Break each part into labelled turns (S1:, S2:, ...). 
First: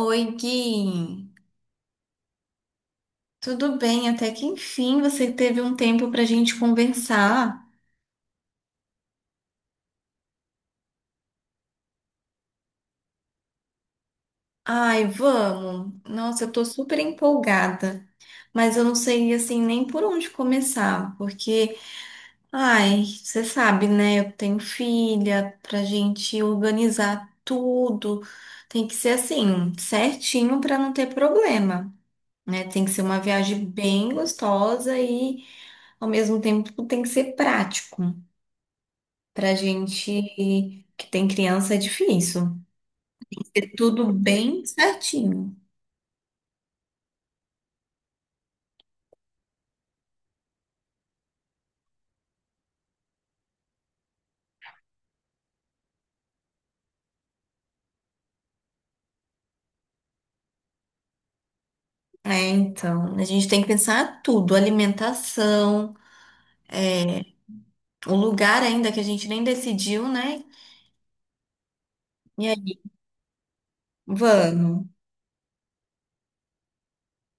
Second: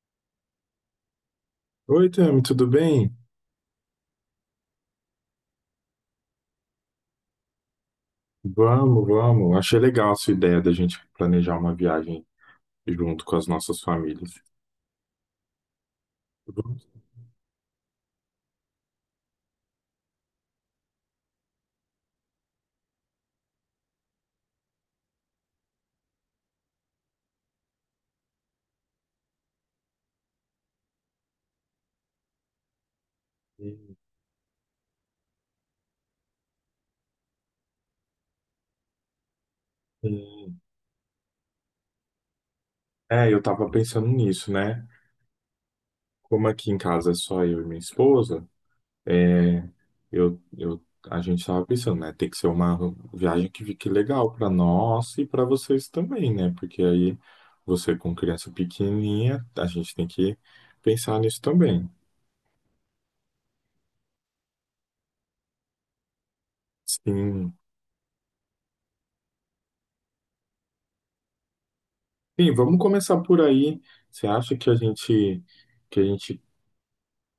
S1: Oi, Gui.
S2: Oi, Tami, tudo bem?
S1: Tudo bem? Até que enfim você teve um tempo pra gente conversar.
S2: Vamos, vamos. Achei legal a sua ideia da gente planejar uma viagem junto com as nossas famílias.
S1: Ai, vamos. Nossa, eu tô
S2: Vamos.
S1: super empolgada, mas eu não sei assim nem por onde começar, porque, ai, você sabe, né? Eu tenho filha, pra gente organizar tudo, tem que ser assim, certinho pra não ter problema, né? Tem que ser uma viagem
S2: Sim,
S1: bem gostosa e ao mesmo tempo tem que ser prático. Pra
S2: sim.
S1: gente que tem criança é difícil.
S2: Eu
S1: Ter
S2: tava pensando
S1: tudo
S2: nisso,
S1: bem
S2: né?
S1: certinho.
S2: Como aqui em casa é só eu e minha esposa, é, eu, eu, a gente tava pensando, né? Tem que ser uma viagem que fique legal para nós e para vocês também, né? Porque aí você com criança pequenininha, a gente tem que pensar nisso também.
S1: É, então, a gente tem que pensar tudo, alimentação, é,
S2: Sim.
S1: o lugar ainda que a gente nem decidiu, né? E
S2: Sim,
S1: aí,
S2: vamos começar por aí. Você acha que
S1: vamos.
S2: a gente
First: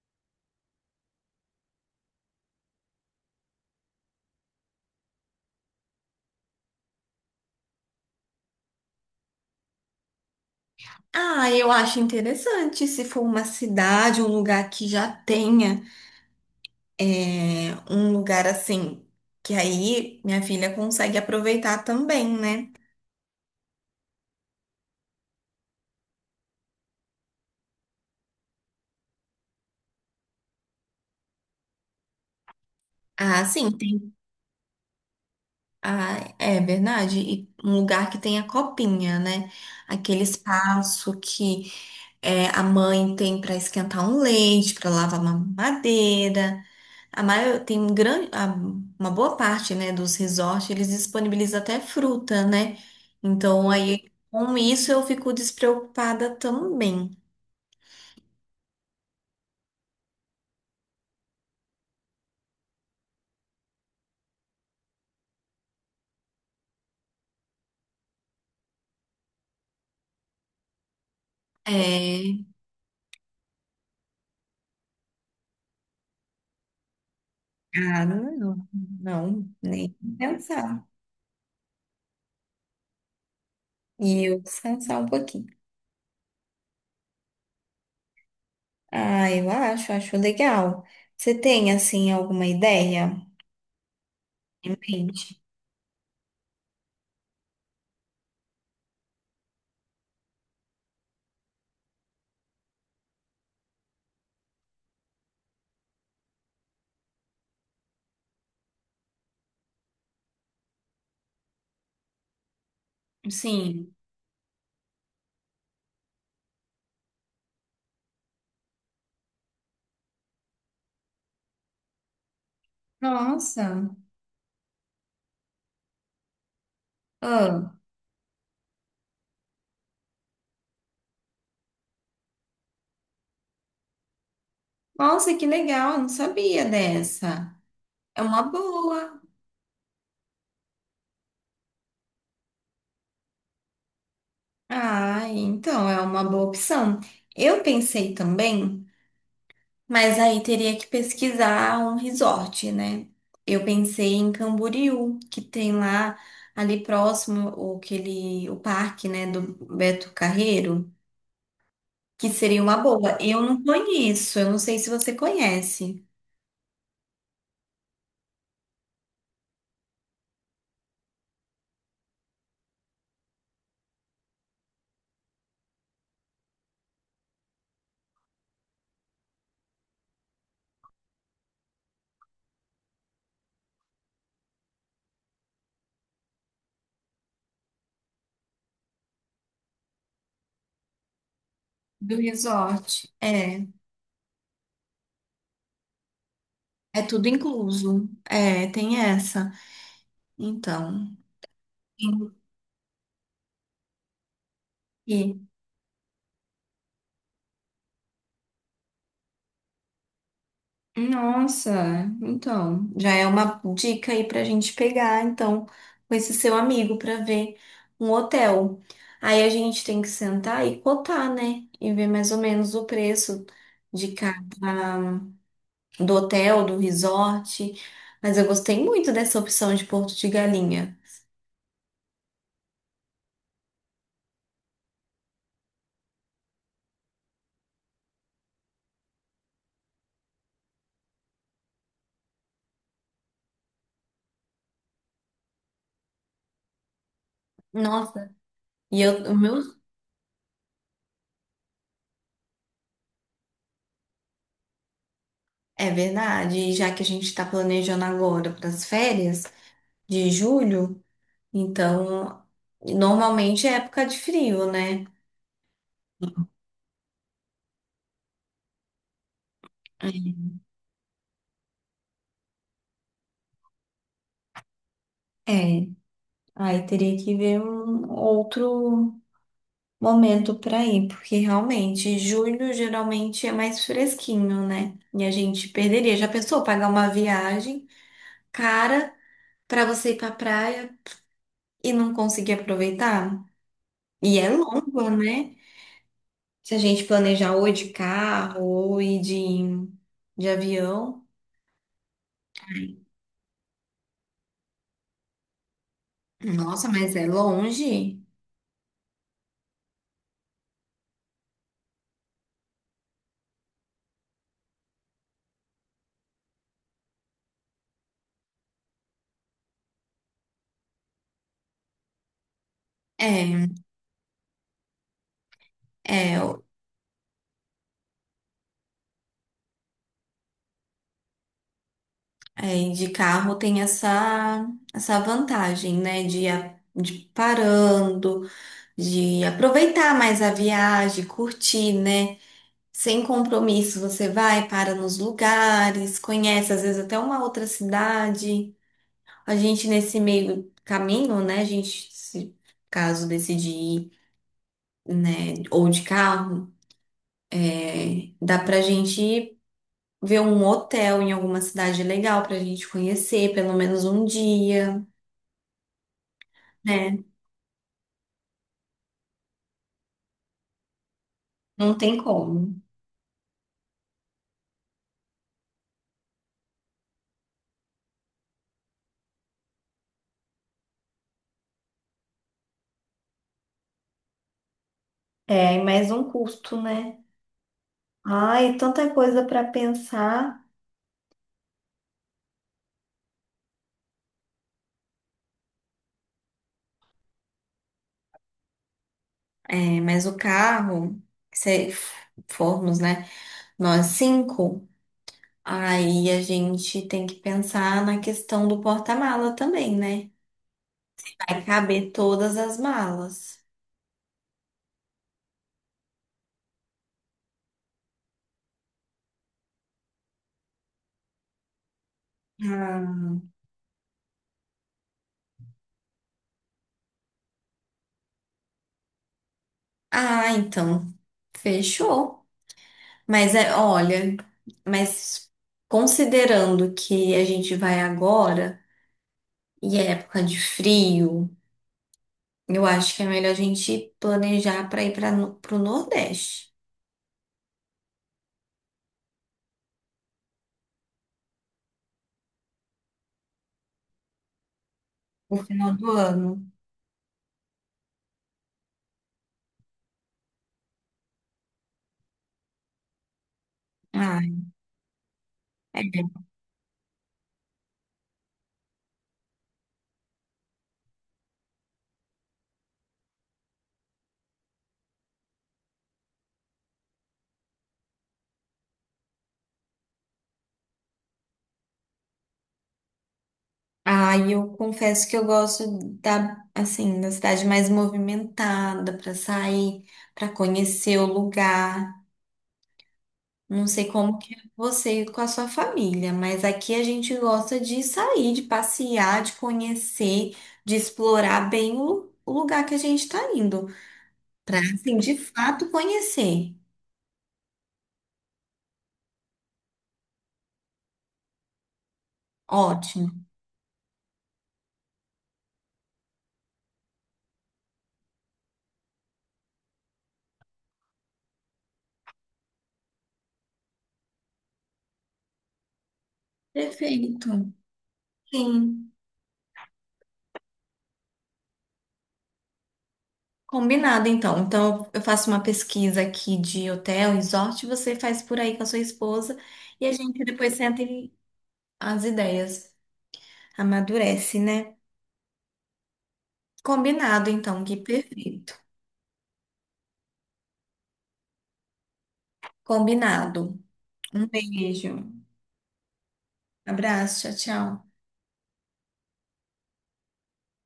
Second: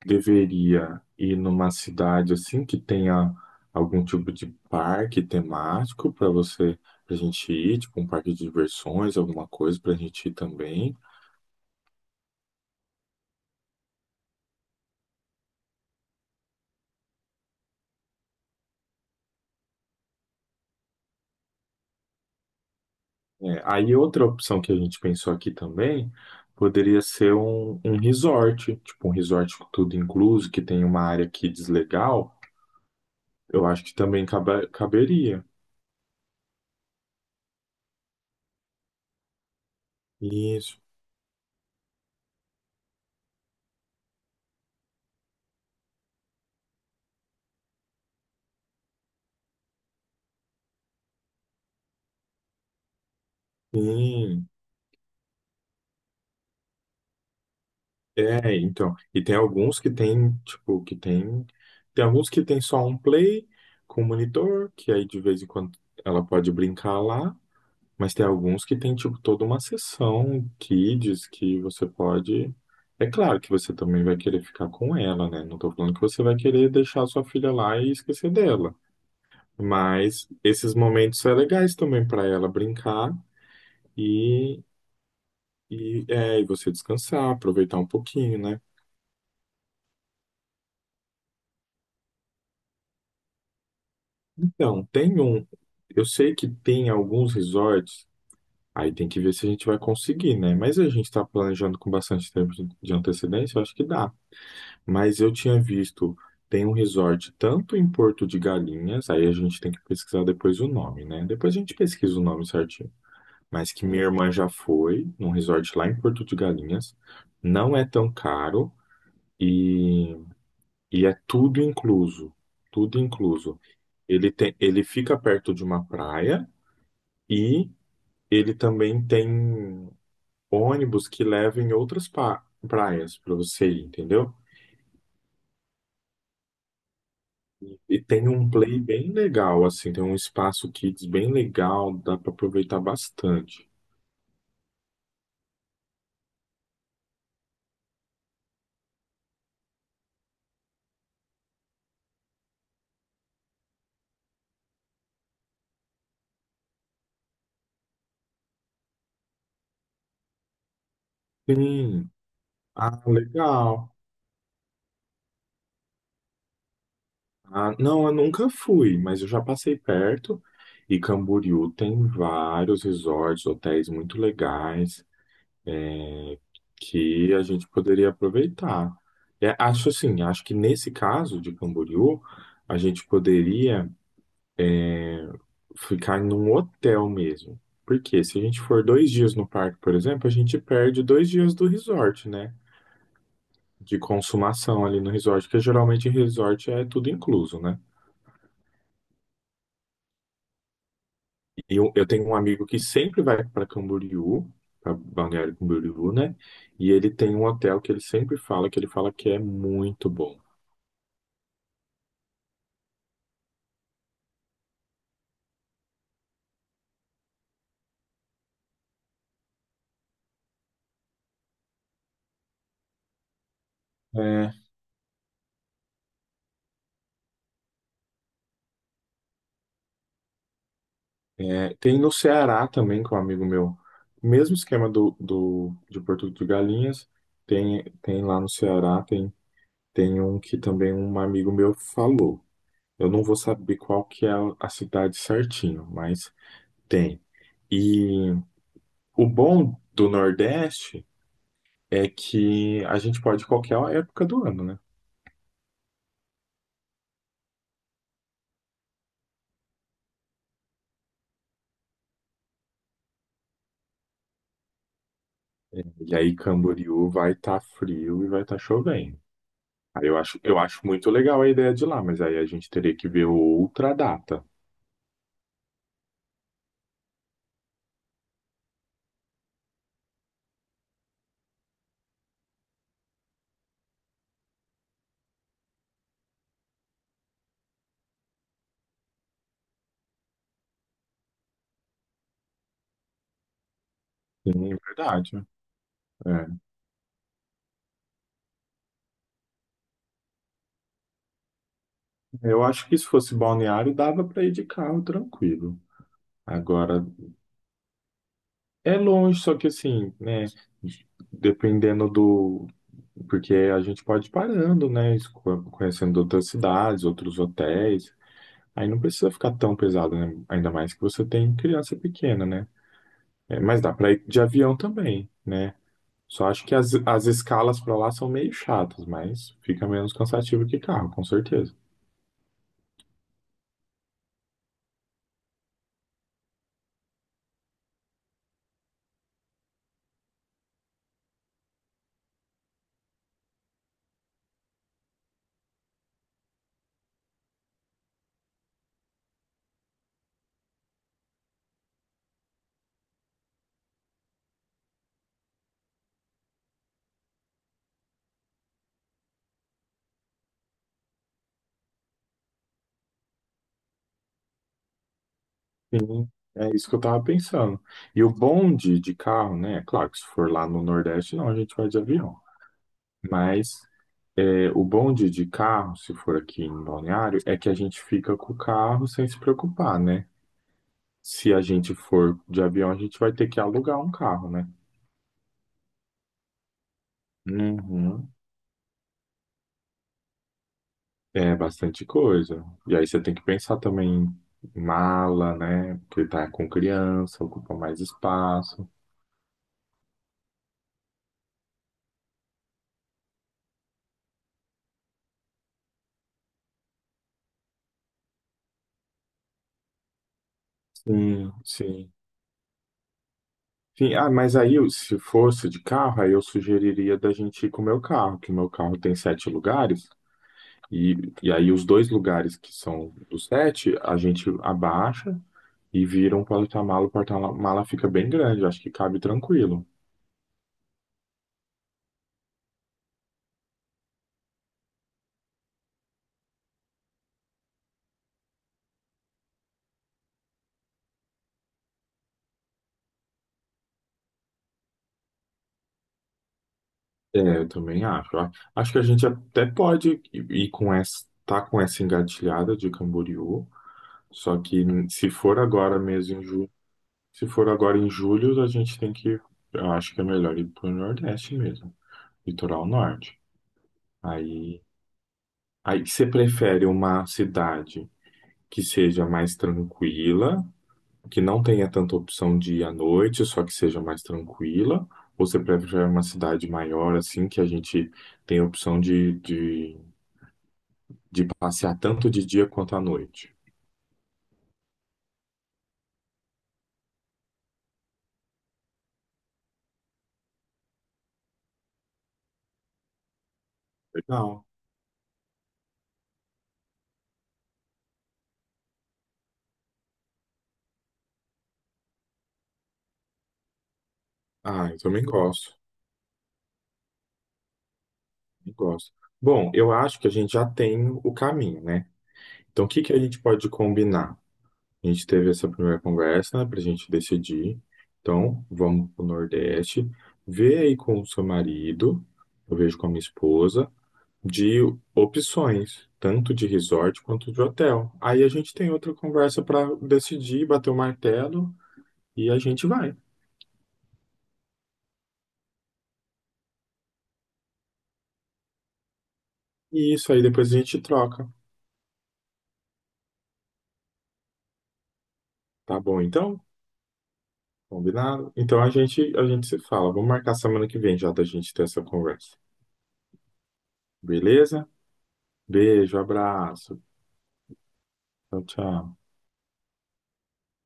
S2: deveria ir numa cidade assim que tenha algum tipo de parque temático para a gente ir, tipo um parque de diversões, alguma coisa para a gente ir também?
S1: Ah, eu acho interessante se for uma cidade, um lugar que já tenha um lugar assim, que aí minha filha consegue aproveitar também, né?
S2: É, aí outra opção que a gente pensou aqui também poderia ser um resort, tipo um resort com tudo incluso, que tem uma área kids legal.
S1: Ah,
S2: Eu
S1: sim.
S2: acho que também caberia.
S1: Ah, é verdade. E um lugar que tem a copinha, né? Aquele
S2: Isso.
S1: espaço que a mãe tem para esquentar um leite, para lavar uma mamadeira. A maior, tem um grande, uma boa parte, né, dos resorts, eles disponibilizam até fruta, né? Então aí
S2: Sim.
S1: com isso eu fico despreocupada também.
S2: É, então. E tem alguns que tem, tipo, que tem. Tem alguns que tem só um play com monitor, que aí de vez em quando ela pode brincar lá. Mas tem alguns que tem, tipo, toda uma sessão kids que você
S1: É...
S2: pode. É claro que você também vai querer ficar com ela, né? Não tô falando que você vai querer deixar sua filha lá e
S1: Ah,
S2: esquecer
S1: não,
S2: dela.
S1: não, nem
S2: Mas esses
S1: pensar.
S2: momentos são legais também para ela brincar
S1: E eu
S2: e,
S1: descansar um pouquinho.
S2: e você descansar, aproveitar um pouquinho, né?
S1: Ah, acho legal. Você tem, assim, alguma ideia em
S2: Então, tem
S1: mente?
S2: um. Eu sei que tem alguns resorts, aí tem que ver se a gente vai conseguir, né? Mas a gente está planejando com bastante tempo de antecedência, eu acho que dá. Mas eu tinha visto, tem um resort tanto em Porto de Galinhas, aí a gente tem que pesquisar depois o nome, né? Depois a gente pesquisa o nome certinho. Mas que
S1: Sim.
S2: minha irmã já foi num resort lá em Porto de Galinhas, não é tão caro e, e é tudo incluso. Tudo incluso.
S1: Nossa.
S2: Ele fica perto de uma praia. E
S1: Ah,
S2: ele também tem ônibus que leva em outras praias para você ir, entendeu?
S1: nossa, que legal. Eu Não sabia dessa.
S2: E
S1: É
S2: tem
S1: uma
S2: um play bem
S1: boa.
S2: legal, assim, tem um espaço kids bem legal, dá para aproveitar bastante.
S1: Ah, então é uma boa opção. Eu pensei também, mas aí teria que pesquisar um resort, né? Eu pensei em Camboriú, que tem lá ali próximo o, aquele, o parque, né, do Beto Carreiro,
S2: Sim,
S1: que seria uma
S2: ah,
S1: boa. Eu não
S2: legal.
S1: conheço, eu não sei se você conhece.
S2: Ah, não, eu nunca fui, mas eu já passei perto. E Camboriú tem vários resorts, hotéis muito legais, que a gente poderia aproveitar. É, acho assim, acho que nesse caso de Camboriú, a gente poderia ficar num hotel mesmo. Porque se a gente for dois dias no parque, por exemplo, a gente perde dois dias do
S1: Do
S2: resort, né?
S1: resort. É,
S2: De consumação ali no resort, que geralmente resort é
S1: é
S2: tudo
S1: tudo
S2: incluso, né?
S1: incluso. É, tem essa. Então,
S2: E eu
S1: tem
S2: tenho um amigo que sempre vai para Camboriú, para
S1: que-
S2: Balneário Camboriú, né? E ele tem um hotel que ele sempre fala, que ele fala que é muito bom.
S1: Nossa, então, já é uma dica aí pra gente pegar, então, com esse seu amigo pra ver um hotel. Aí a gente tem que sentar e cotar, né? E ver mais ou menos o preço de
S2: É,
S1: cada, do hotel, do resort, mas eu gostei muito dessa opção de Porto de Galinha.
S2: é, tem no Ceará também, com um amigo meu, mesmo esquema de Porto de Galinhas, tem lá no Ceará, tem, tem um que também um amigo meu falou. Eu não vou saber qual que é a cidade certinho, mas tem. E
S1: Nossa, e
S2: o
S1: eu, o meu,
S2: bom do Nordeste é que a gente pode ir qualquer época do ano, né?
S1: é verdade, e já que a gente está planejando agora para as férias de julho, então normalmente é época de frio, né?
S2: É, e aí Camboriú vai estar frio e vai estar chovendo. Aí eu acho muito legal a ideia de ir lá, mas aí a gente teria que ver outra data.
S1: É, é, aí teria que ver um outro momento para ir, porque realmente julho geralmente é mais fresquinho, né? E a gente perderia. Já pensou pagar uma viagem cara para você ir para praia e não conseguir aproveitar. E é
S2: Sim,
S1: longa,
S2: verdade.
S1: né?
S2: É.
S1: Se a gente planejar ou ir de carro ou ir de avião.
S2: Eu acho que se fosse balneário, dava para ir de carro tranquilo.
S1: Nossa,
S2: Agora,
S1: mas é longe.
S2: é longe, só que assim, né? Dependendo do. Porque a gente pode ir parando, né? Conhecendo outras cidades, outros hotéis. Aí não precisa ficar tão pesado, né? Ainda mais que você tem criança pequena, né? É,
S1: É,
S2: mas dá para ir de avião também, né?
S1: é,
S2: Só
S1: o-
S2: acho que as escalas para lá são meio chatas, mas fica menos cansativo que carro, com certeza.
S1: e de carro tem essa vantagem, né? De, de ir parando, de aproveitar mais a viagem, curtir, né? Sem compromisso, você vai, para nos lugares, conhece às vezes até uma outra cidade. A gente nesse meio caminho, né? A gente, se caso decidir, ir, né, ou de carro, dá pra gente ver um hotel em alguma cidade legal pra gente conhecer pelo menos um dia,
S2: Sim, é isso que eu
S1: né?
S2: tava pensando. E o bonde de carro, né? Claro que se for lá no Nordeste, não, a gente vai
S1: Não
S2: de
S1: tem
S2: avião.
S1: como.
S2: Mas é, o bonde de carro, se for aqui em Balneário, é que a gente fica com o carro sem se preocupar, né? Se a gente for de avião, a gente vai ter que alugar um carro, né?
S1: É, e mais um custo, né?
S2: Uhum.
S1: Ai, tanta coisa para pensar.
S2: É bastante coisa. E aí você tem que pensar também em mala, né? Porque tá com criança, ocupa mais espaço.
S1: É, mas o carro, se formos, né? Nós cinco, aí a gente tem que pensar na questão do porta-mala também, né?
S2: Sim,
S1: Vai caber
S2: sim.
S1: todas as malas.
S2: Sim, ah, mas aí, se fosse de carro, aí eu sugeriria da gente ir com o meu carro, que o meu carro tem sete lugares, e, e aí os dois lugares que são
S1: Ah,
S2: dos sete, a gente abaixa e vira um porta-mala, o porta-mala fica bem grande, acho que cabe tranquilo.
S1: ah, então, fechou. Mas é, olha, mas considerando que a gente vai agora e é época de frio, eu acho que é melhor a gente planejar para ir para o Nordeste.
S2: É, eu também acho. Acho que a gente até pode ir com essa, tá com essa engatilhada de Camboriú, só que se for
S1: Final
S2: agora
S1: do
S2: mesmo em
S1: ano.
S2: julho, se for agora em julho, a gente tem que, eu acho que é melhor ir pro Nordeste mesmo. Litoral norte.
S1: Ah,
S2: Aí, aí você
S1: é.
S2: prefere uma cidade que seja mais tranquila, que não tenha tanta opção de ir à noite, só que seja mais tranquila? Ou você prefere uma cidade maior, assim, que a gente tem a opção de passear tanto de dia quanto à noite?
S1: Ah, e eu confesso que eu gosto da, assim, da cidade mais movimentada para sair, para conhecer o lugar. Não sei como que é
S2: Legal.
S1: você com a sua família, mas aqui a gente gosta de sair, de passear, de conhecer, de explorar bem o lugar que a gente está indo, para
S2: Ah, eu
S1: assim,
S2: também
S1: de
S2: gosto.
S1: fato conhecer.
S2: Também gosto. Bom, eu acho que a gente já tem o caminho, né? Então, o que que a
S1: Ótimo.
S2: gente pode combinar? A gente teve essa primeira conversa, né, para a gente decidir. Então, vamos para o Nordeste. Vê aí com o seu marido, eu vejo com a minha esposa, de opções, tanto de resort
S1: Perfeito.
S2: quanto de hotel. Aí a gente tem
S1: Sim,
S2: outra conversa para decidir, bater o martelo e a gente vai.
S1: combinado então. Então eu faço uma pesquisa aqui de hotel, resort, você faz por aí com a sua esposa e a
S2: E isso aí
S1: gente
S2: depois
S1: depois
S2: a gente
S1: senta e
S2: troca.
S1: as ideias amadurece, né?
S2: Tá bom, então?
S1: Combinado então, que
S2: Combinado?
S1: perfeito.
S2: Então a gente se fala. Vamos marcar semana que vem já da gente ter essa conversa.
S1: Combinado. Um
S2: Beleza?
S1: beijo.
S2: Beijo, abraço.
S1: Abraço. Tchau, tchau.
S2: Tchau, tchau.